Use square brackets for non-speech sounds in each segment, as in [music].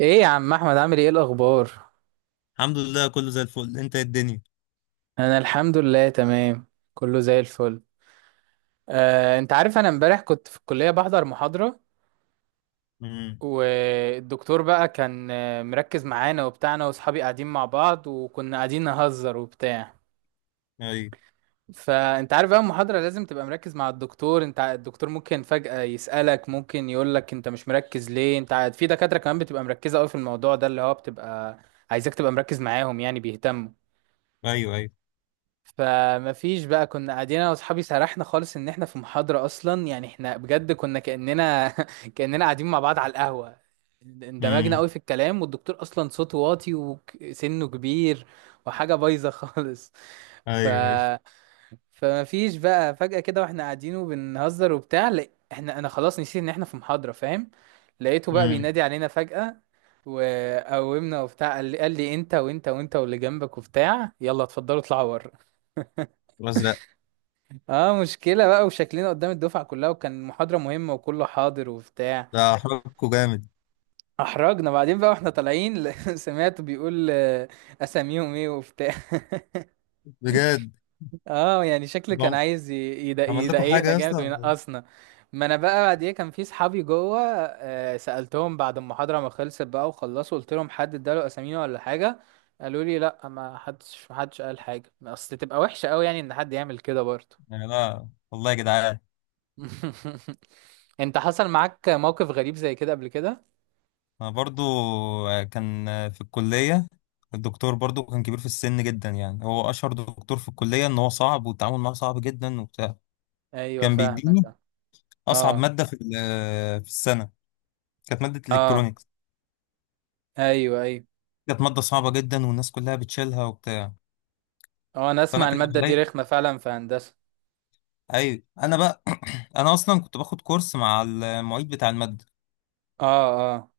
ايه يا عم احمد، عامل ايه الاخبار؟ الحمد لله، كله زي الفل. انت إيه الدنيا؟ انا الحمد لله تمام. كله زي الفل. انت عارف، انا امبارح كنت في الكليه بحضر محاضره. امم. والدكتور بقى كان مركز معانا وبتاعنا، واصحابي قاعدين مع بعض، وكنا قاعدين نهزر وبتاع. ايوه، فانت عارف بقى، المحاضره لازم تبقى مركز مع الدكتور. الدكتور ممكن فجاه يسالك، ممكن يقولك انت مش مركز ليه. في دكاتره كمان بتبقى مركزه قوي في الموضوع ده اللي هو بتبقى عايزك تبقى مركز معاهم، يعني بيهتموا. ايوه. ايوه. فما فيش بقى، كنا قاعدين انا واصحابي، سرحنا خالص ان احنا في محاضرة اصلا، يعني احنا بجد كنا كأننا [laughs] كأننا قاعدين مع بعض على القهوة. اندمجنا امم. قوي في الكلام، والدكتور اصلا صوته واطي وسنه كبير، وحاجة بايظة [laughs] خالص. ف ايوه، ايوه. فما فيش بقى، فجأة كده واحنا قاعدين وبنهزر وبتاع، لا انا خلاص نسيت ان احنا في محاضرة، فاهم. لقيته بقى امم. بينادي علينا فجأة، وقومنا وبتاع، قال لي انت وانت وانت واللي جنبك وبتاع، يلا اتفضلوا اطلعوا بره. الازرق. اه مشكلة بقى، وشكلنا قدام الدفعة كلها، وكان محاضرة مهمة وكله حاضر وبتاع. ده حركه جامد. احرجنا بعدين بقى، واحنا طالعين [laughs] سمعته بيقول اساميهم ايه وبتاع [laughs] بجد. اه يعني شكله كان بم- عايز عمل لكم حاجه يضايقنا يا جامد اسطى؟ وينقصنا. ما انا بقى بعديها كان في صحابي جوه. سألتهم بعد المحاضرة ما خلصت بقى وخلصوا، قلت لهم حد اداله اسامينا ولا حاجة. قالوا لي لا، ما حدش قال حاجة، اصل تبقى وحشة قوي يعني ان حد يعمل كده برضه. يعني لا والله يا جدعان. [laughs] انت حصل معاك موقف غريب زي كده قبل كده؟ انا برضو، كان في الكليه. الدكتور برضو كان كبير في السن جدا، يعني هو اشهر دكتور في الكليه، ان هو صعب والتعامل معاه صعب جدا وبتاع. ايوه كان فاهمك. بيديني اصعب اه ماده في في السنه. كانت ماده اه. الكترونيكس. ايوه ايوه. كانت ماده صعبه جدا والناس كلها بتشيلها وبتاع. اه انا فانا اسمع كان المادة دي عليا. رخمة فعلا في هندسة. ايوه انا بقى. [clears throat] انا اصلا كنت باخد كورس مع المعيد بتاع الماده. اه اه.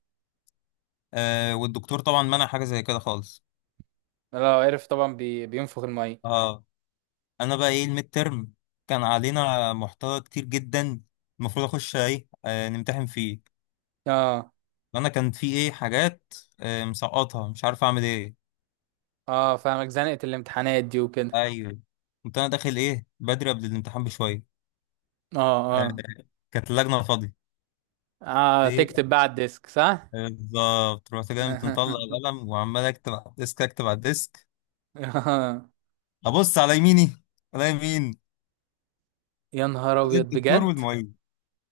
والدكتور طبعا منع حاجه زي كده خالص. لو عرف طبعا بينفخ المية. اه، انا بقى ايه الميد ترم. كان علينا محتوى كتير جدا، المفروض اخش ايه نمتحن فيه. اه وانا كان في ايه حاجات مسقطها، مش عارف اعمل ايه. اه فاهمك، زنقة الامتحانات دي وكده. ايوه. كنت انا داخل ايه بدري قبل الامتحان بشويه. اه آه اه كانت اللجنه فاضيه. اه. ايه بقى؟ تكتب بقى على الديسك، صح؟ بالظبط، رحت جاي مطلع [laughs] القلم وعمال اكتب على الديسك، اكتب على الديسك. آه. ابص على يميني، على يمين، يا نهار عليا ابيض الدكتور بجد. والمعيد.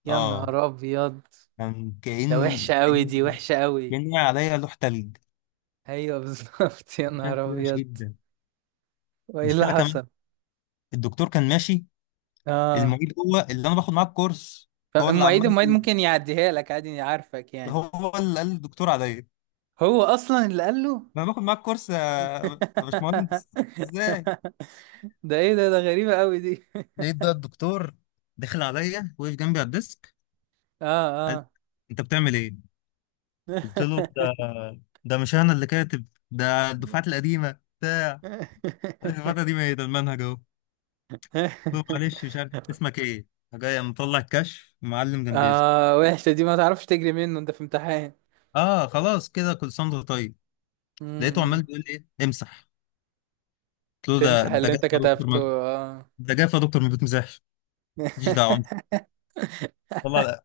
يا اه. نهار ابيض. كان ده وحشة قوي، كأن دي وحشة قوي. كأن عليا لوح تلج. ايوه بالظبط [laughs] يا عشان نهار كده وحش ابيض. جدا. وايه اللي المشكلة كمان، حصل؟ الدكتور كان ماشي. اه المعيد هو اللي انا باخد معاه الكورس. طب هو اللي المعيد عمال المعيد ممكن يعديها لك عادي، عارفك يعني. هو اللي قال للدكتور عليا هو اصلا اللي قال له. انا باخد معاه الكورس. يا باشمهندس، ازاي؟ [laughs] ده ايه ده غريبة قوي دي [laughs] لقيت بقى الدكتور دخل عليا، وقف جنبي على الديسك، قال لي، اه انت بتعمل ايه؟ قلت له، ده اه. ده مش انا اللي كاتب، ده الدفعات القديمه. قال لي، الدفعات القديمه ايه؟ ده المنهج اهو. له، معلش، مش عارف [laughs] اسمك ايه. جاي مطلع الكشف، معلم جنبي اسمي. اه، وحشة دي، ما تعرفش تجري منه انت في امتحان. اه، خلاص كده، كل سنه وأنت طيب. م- لقيته م. عمال بيقول لي، ايه؟ امسح. قلت له، ده تمسح ده اللي جاف انت يا دكتور، كتبته، ما اه. ده جاف يا دكتور، ما بتمسحش. ماليش دعوه. [laughs] طلع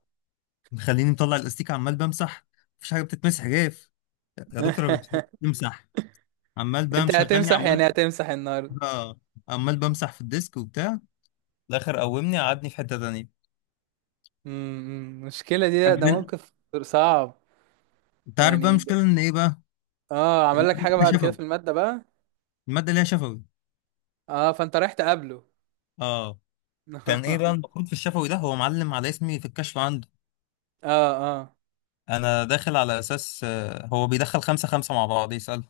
مخليني مطلع الاستيك عمال بمسح، مفيش حاجه بتتمسح، جاف يا دكتور ما بتمسح. عمال بقى انت مشغلني، هتمسح يعني هتمسح النهارده؟ آه، عمال بمسح في الديسك وبتاع. في الاخر قومني قعدني في حته تانيه. م- م. المشكلة دي، ده عجبني. موقف صعب انت عارف بقى يعني. المشكله ان ايه بقى؟ اه عمل لك الماده حاجة ليها بعد كده في شفوي، المادة بقى؟ الماده ليها شفوي. اه فانت رايح تقابله. اه، كان ايه بقى، [laughs] اه المفروض في الشفوي ده هو معلم على اسمي في الكشف عنده. اه، انا داخل على اساس هو بيدخل خمسة خمسة مع بعض يسأل،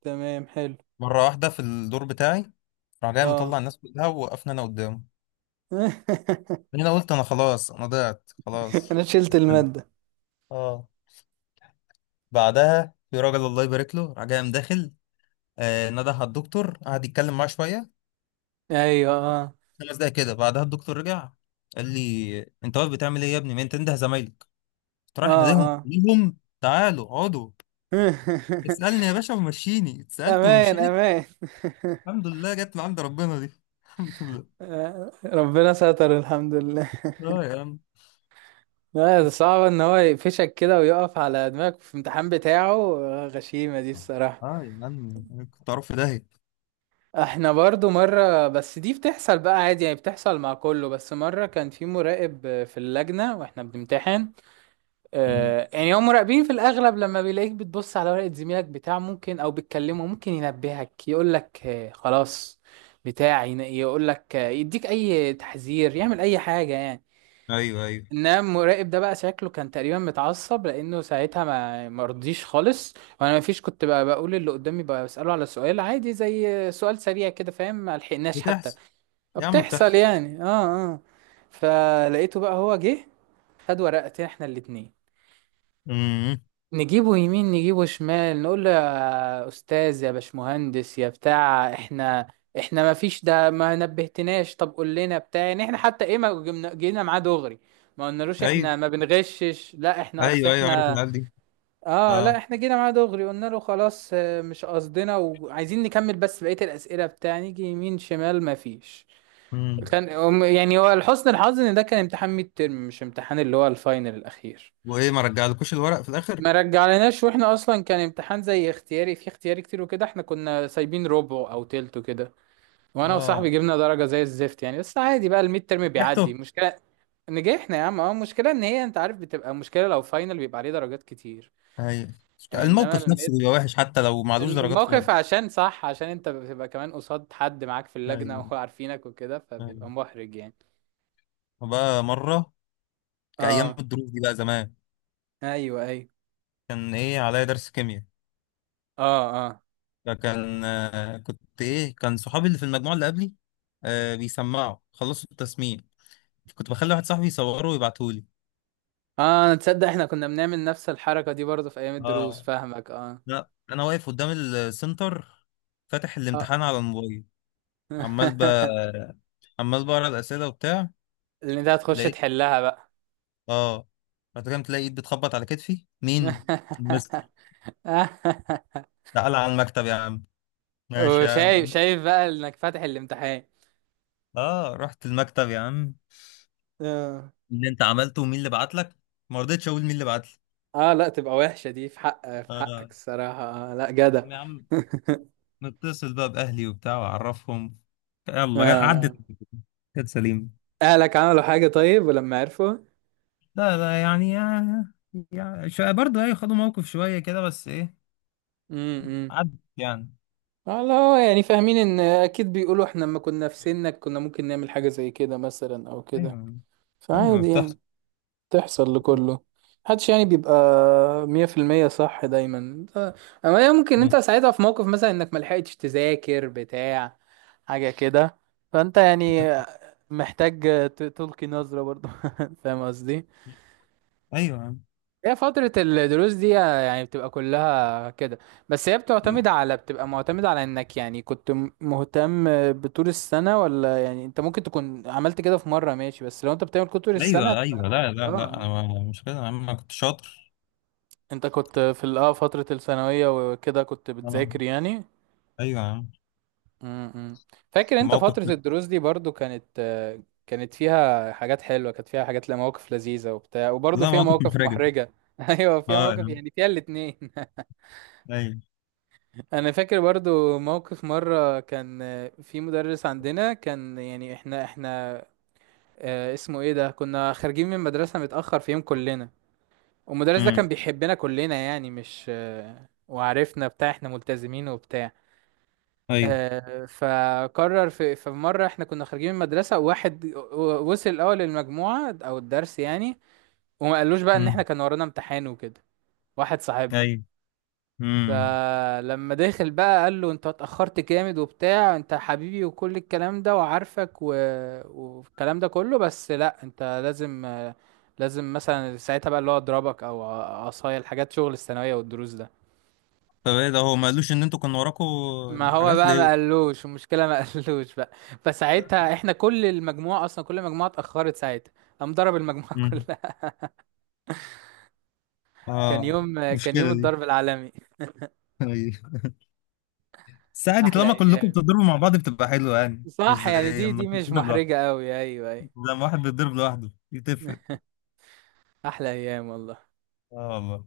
تمام حلو. مرة واحدة. في الدور بتاعي راح جاي اه مطلع الناس كلها، ووقفنا انا قدامه. [laughs] هنا قلت، انا خلاص، انا ضعت خلاص. انا شلت استنى. المادة. اه، بعدها في راجل الله يبارك له راح جاي داخل، نده على الدكتور، قعد يتكلم معاه شويه، ايوه اه 5 دقايق كده. بعدها الدكتور رجع، قال لي، انت واقف بتعمل ايه يا ابني؟ ما انت انده زمايلك. قلت، رايح اه ناديهم اه. كلهم، تعالوا اقعدوا. اسألني [laughs] يا باشا، ومشيني، اتسألت امان ومشيت. امان [laughs] الحمد لله، جت من عند ربنا دي. [laughs] الحمد لله. ربنا ستر، الحمد لله [laughs] اه يا عم. لا ده صعب ان هو يقفشك كده ويقف على دماغك في الامتحان بتاعه، غشيمة دي الصراحة. اه يا عم، كنت اعرف في داهية. احنا برضو مرة، بس دي بتحصل بقى عادي يعني، بتحصل مع كله. بس مرة كان في مراقب في اللجنة واحنا بنمتحن. أمم. يعني هم مراقبين في الاغلب، لما بيلاقيك بتبص على ورقة زميلك بتاع ممكن، او بتكلمه ممكن ينبهك يقولك خلاص. بتاع يقولك يديك اي تحذير، يعمل اي حاجة يعني. ايوه، ايوه، انما المراقب ده بقى شكله كان تقريبا متعصب، لانه ساعتها ما مرضيش خالص. وانا ما فيش، كنت بقى بقول اللي قدامي بقى، بساله على سؤال عادي، زي سؤال سريع كده فاهم، ما لحقناش حتى. بتحصل يا عم، بتحصل بتحصل. يعني، اه اه. فلقيته بقى هو جه، خد ورقتين احنا الاتنين. امم. نجيبه يمين نجيبه شمال، نقول له يا استاذ يا باشمهندس يا بتاع، احنا ما فيش، ده ما نبهتناش، طب قول لنا بتاع يعني، احنا حتى ايه، ما جبنا- جينا معاه دغري، ما قلنالوش ايوه، احنا ما بنغشش، لا احنا اصل ايوه، ايوه، عارف احنا. العيال دي. اه اه. لا، احنا جينا معاه دغري قلنا له خلاص، مش قصدنا، وعايزين نكمل بس بقية الأسئلة بتاع، نيجي يمين شمال ما فيش. امم. كان يعني هو لحسن الحظ ان ده كان امتحان ميد ترم، مش امتحان اللي هو الفاينل الأخير. وايه، ما رجعلكوش الورق في الاخر؟ ما رجعلناش، واحنا اصلا كان امتحان زي اختياري، في اختياري كتير وكده، احنا كنا سايبين ربع او تلت وكده. وانا وصاحبي اه، جبنا درجه زي الزفت يعني، بس عادي بقى، الميد ترم بيعدي ريحته. المشكله. نجحنا يا عم، اه المشكله ان هي، انت عارف بتبقى مشكله لو فاينل، بيبقى عليه درجات كتير. ايوه. يعني انما الموقف الميد، نفسه بيبقى وحش، حتى لو معلوش درجات الموقف خالص. عشان صح، عشان انت بتبقى كمان قصاد حد معاك في اللجنه ايوه، [laughs] وعارفينك وكده، فبيبقى ايوه. محرج يعني. وبقى مرة، كأيام اه الدروس دي بقى زمان، ايوه ايوه. كان ايه عليا درس كيمياء. اه اه فكان آه، كنت ايه كان صحابي اللي في المجموعه اللي قبلي بيسمعوا، خلصوا التسميع. كنت بخلي واحد صاحبي يصوره ويبعتهولي. اه تصدق، احنا كنا بنعمل نفس الحركه دي برضه في ايام الدروس، اه، فاهمك اه. لا، انا واقف قدام السنتر، فاتح آه. الامتحان على الموبايل. عمال ب [laughs] عمال بقرا الاسئله وبتاع. اللي انت هتخش لقيت تحلها بقى. اه، بعد كده، تلاقي ايد بتخبط على كتفي. مين؟ المستر. [laughs] تعالى على المكتب يا عم. ماشي يا عم. وشايف شايف بقى انك فاتح الامتحان. اه، رحت المكتب يا عم. اه اللي انت عملته، ومين اللي بعت لك؟ ما رضيتش اقول مين اللي بعت لي. لا تبقى وحشة دي، في اه حقك الصراحة. لا جدع. يا عم، نتصل بقى بأهلي وبتاع وأعرفهم. [laughs] يلا، عدت، آه. كانت سليمة. اهلك عملوا حاجة طيب ولما عرفوا؟ لا لا يعني، يعني شوية برضه. أيوة، خدوا موقف شوية كده، بس إيه، امم. عدت يعني. لا يعني، فاهمين ان اكيد بيقولوا احنا لما كنا في سنك كنا ممكن نعمل حاجة زي كده مثلا، او أيوة يا كده. عم. أيوة، فعادي يعني. بتحصل. تحصل لكله، محدش يعني بيبقى مية في المية صح دايما اما هي ممكن انت ساعتها في موقف مثلا انك ملحقتش تذاكر بتاع حاجة كده، فانت يعني محتاج تلقي نظرة برضو. [laughs] فاهم قصدي. أيوة يا عم. هي فترة الدروس دي يعني بتبقى كلها كده، بس هي بتعتمد على، بتبقى معتمدة على انك يعني كنت مهتم بطول السنة، ولا يعني انت ممكن تكون عملت كده في مرة ماشي، بس لو انت بتعمل كده طول السنة أيوة، هتبقى. أيوة، لا لا لا، أنا اه مش كده يا عم، أنا كنت شاطر. انت كنت في فترة الثانوية وكده كنت أنا- بتذاكر يعني. أيوة يا عم. امم. فاكر انت موقف، فترة الدروس دي برضو، كانت فيها حاجات حلوة، كانت فيها حاجات لا، مواقف لذيذة وبتاع، وبرضو لا، فيها موقف مواقف محرجة. محرجة [laughs] ايوه أه فيها يا مواقف، عم. يعني فيها الاتنين. أيوة. [laughs] انا فاكر برضو موقف مرة كان في مدرس عندنا كان يعني احنا. اسمه ايه ده، كنا خارجين من مدرسة متأخر في يوم كلنا. والمدرس ده كان أمم. بيحبنا كلنا يعني، مش وعرفنا بتاع احنا ملتزمين وبتاع. أيوة. فقرر في مرة احنا كنا خارجين من المدرسة، واحد وصل الأول للمجموعة أو الدرس يعني، وما قالوش بقى إن احنا أمم. كان ورانا امتحان وكده، واحد صاحبنا. أيوة. أمم. فلما داخل بقى قال له انت اتأخرت جامد وبتاع، انت حبيبي وكل الكلام ده، وعارفك والكلام ده كله. بس لا، انت لازم لازم مثلا ساعتها بقى اللي هو اضربك، او عصاية، الحاجات شغل الثانوية والدروس ده. طب إيه ده، هو ما قالوش إن أنتوا كنا وراكوا ما هو حاجات بقى ما ليه؟ قالوش المشكله، ما [laughs] قالوش بقى. فساعتها احنا كل المجموعه اصلا، كل المجموعه اتاخرت ساعتها، قام ضرب المجموعه [laughs] كلها. كان اه، يوم كان يوم مشكلة دي. الضرب العالمي. [laughs] أيوة. بس عادي، احلى طالما كلكم ايام. بتضربوا مع بعض بتبقى حلوة، يعني مش صح يعني، زي دي لما دي مش تتضرب لوحده. محرجه قوي، ايوه زي ايوه. لما واحد بيتضرب لوحده، دي تفرق. [laughs] احلى ايام والله. اه والله.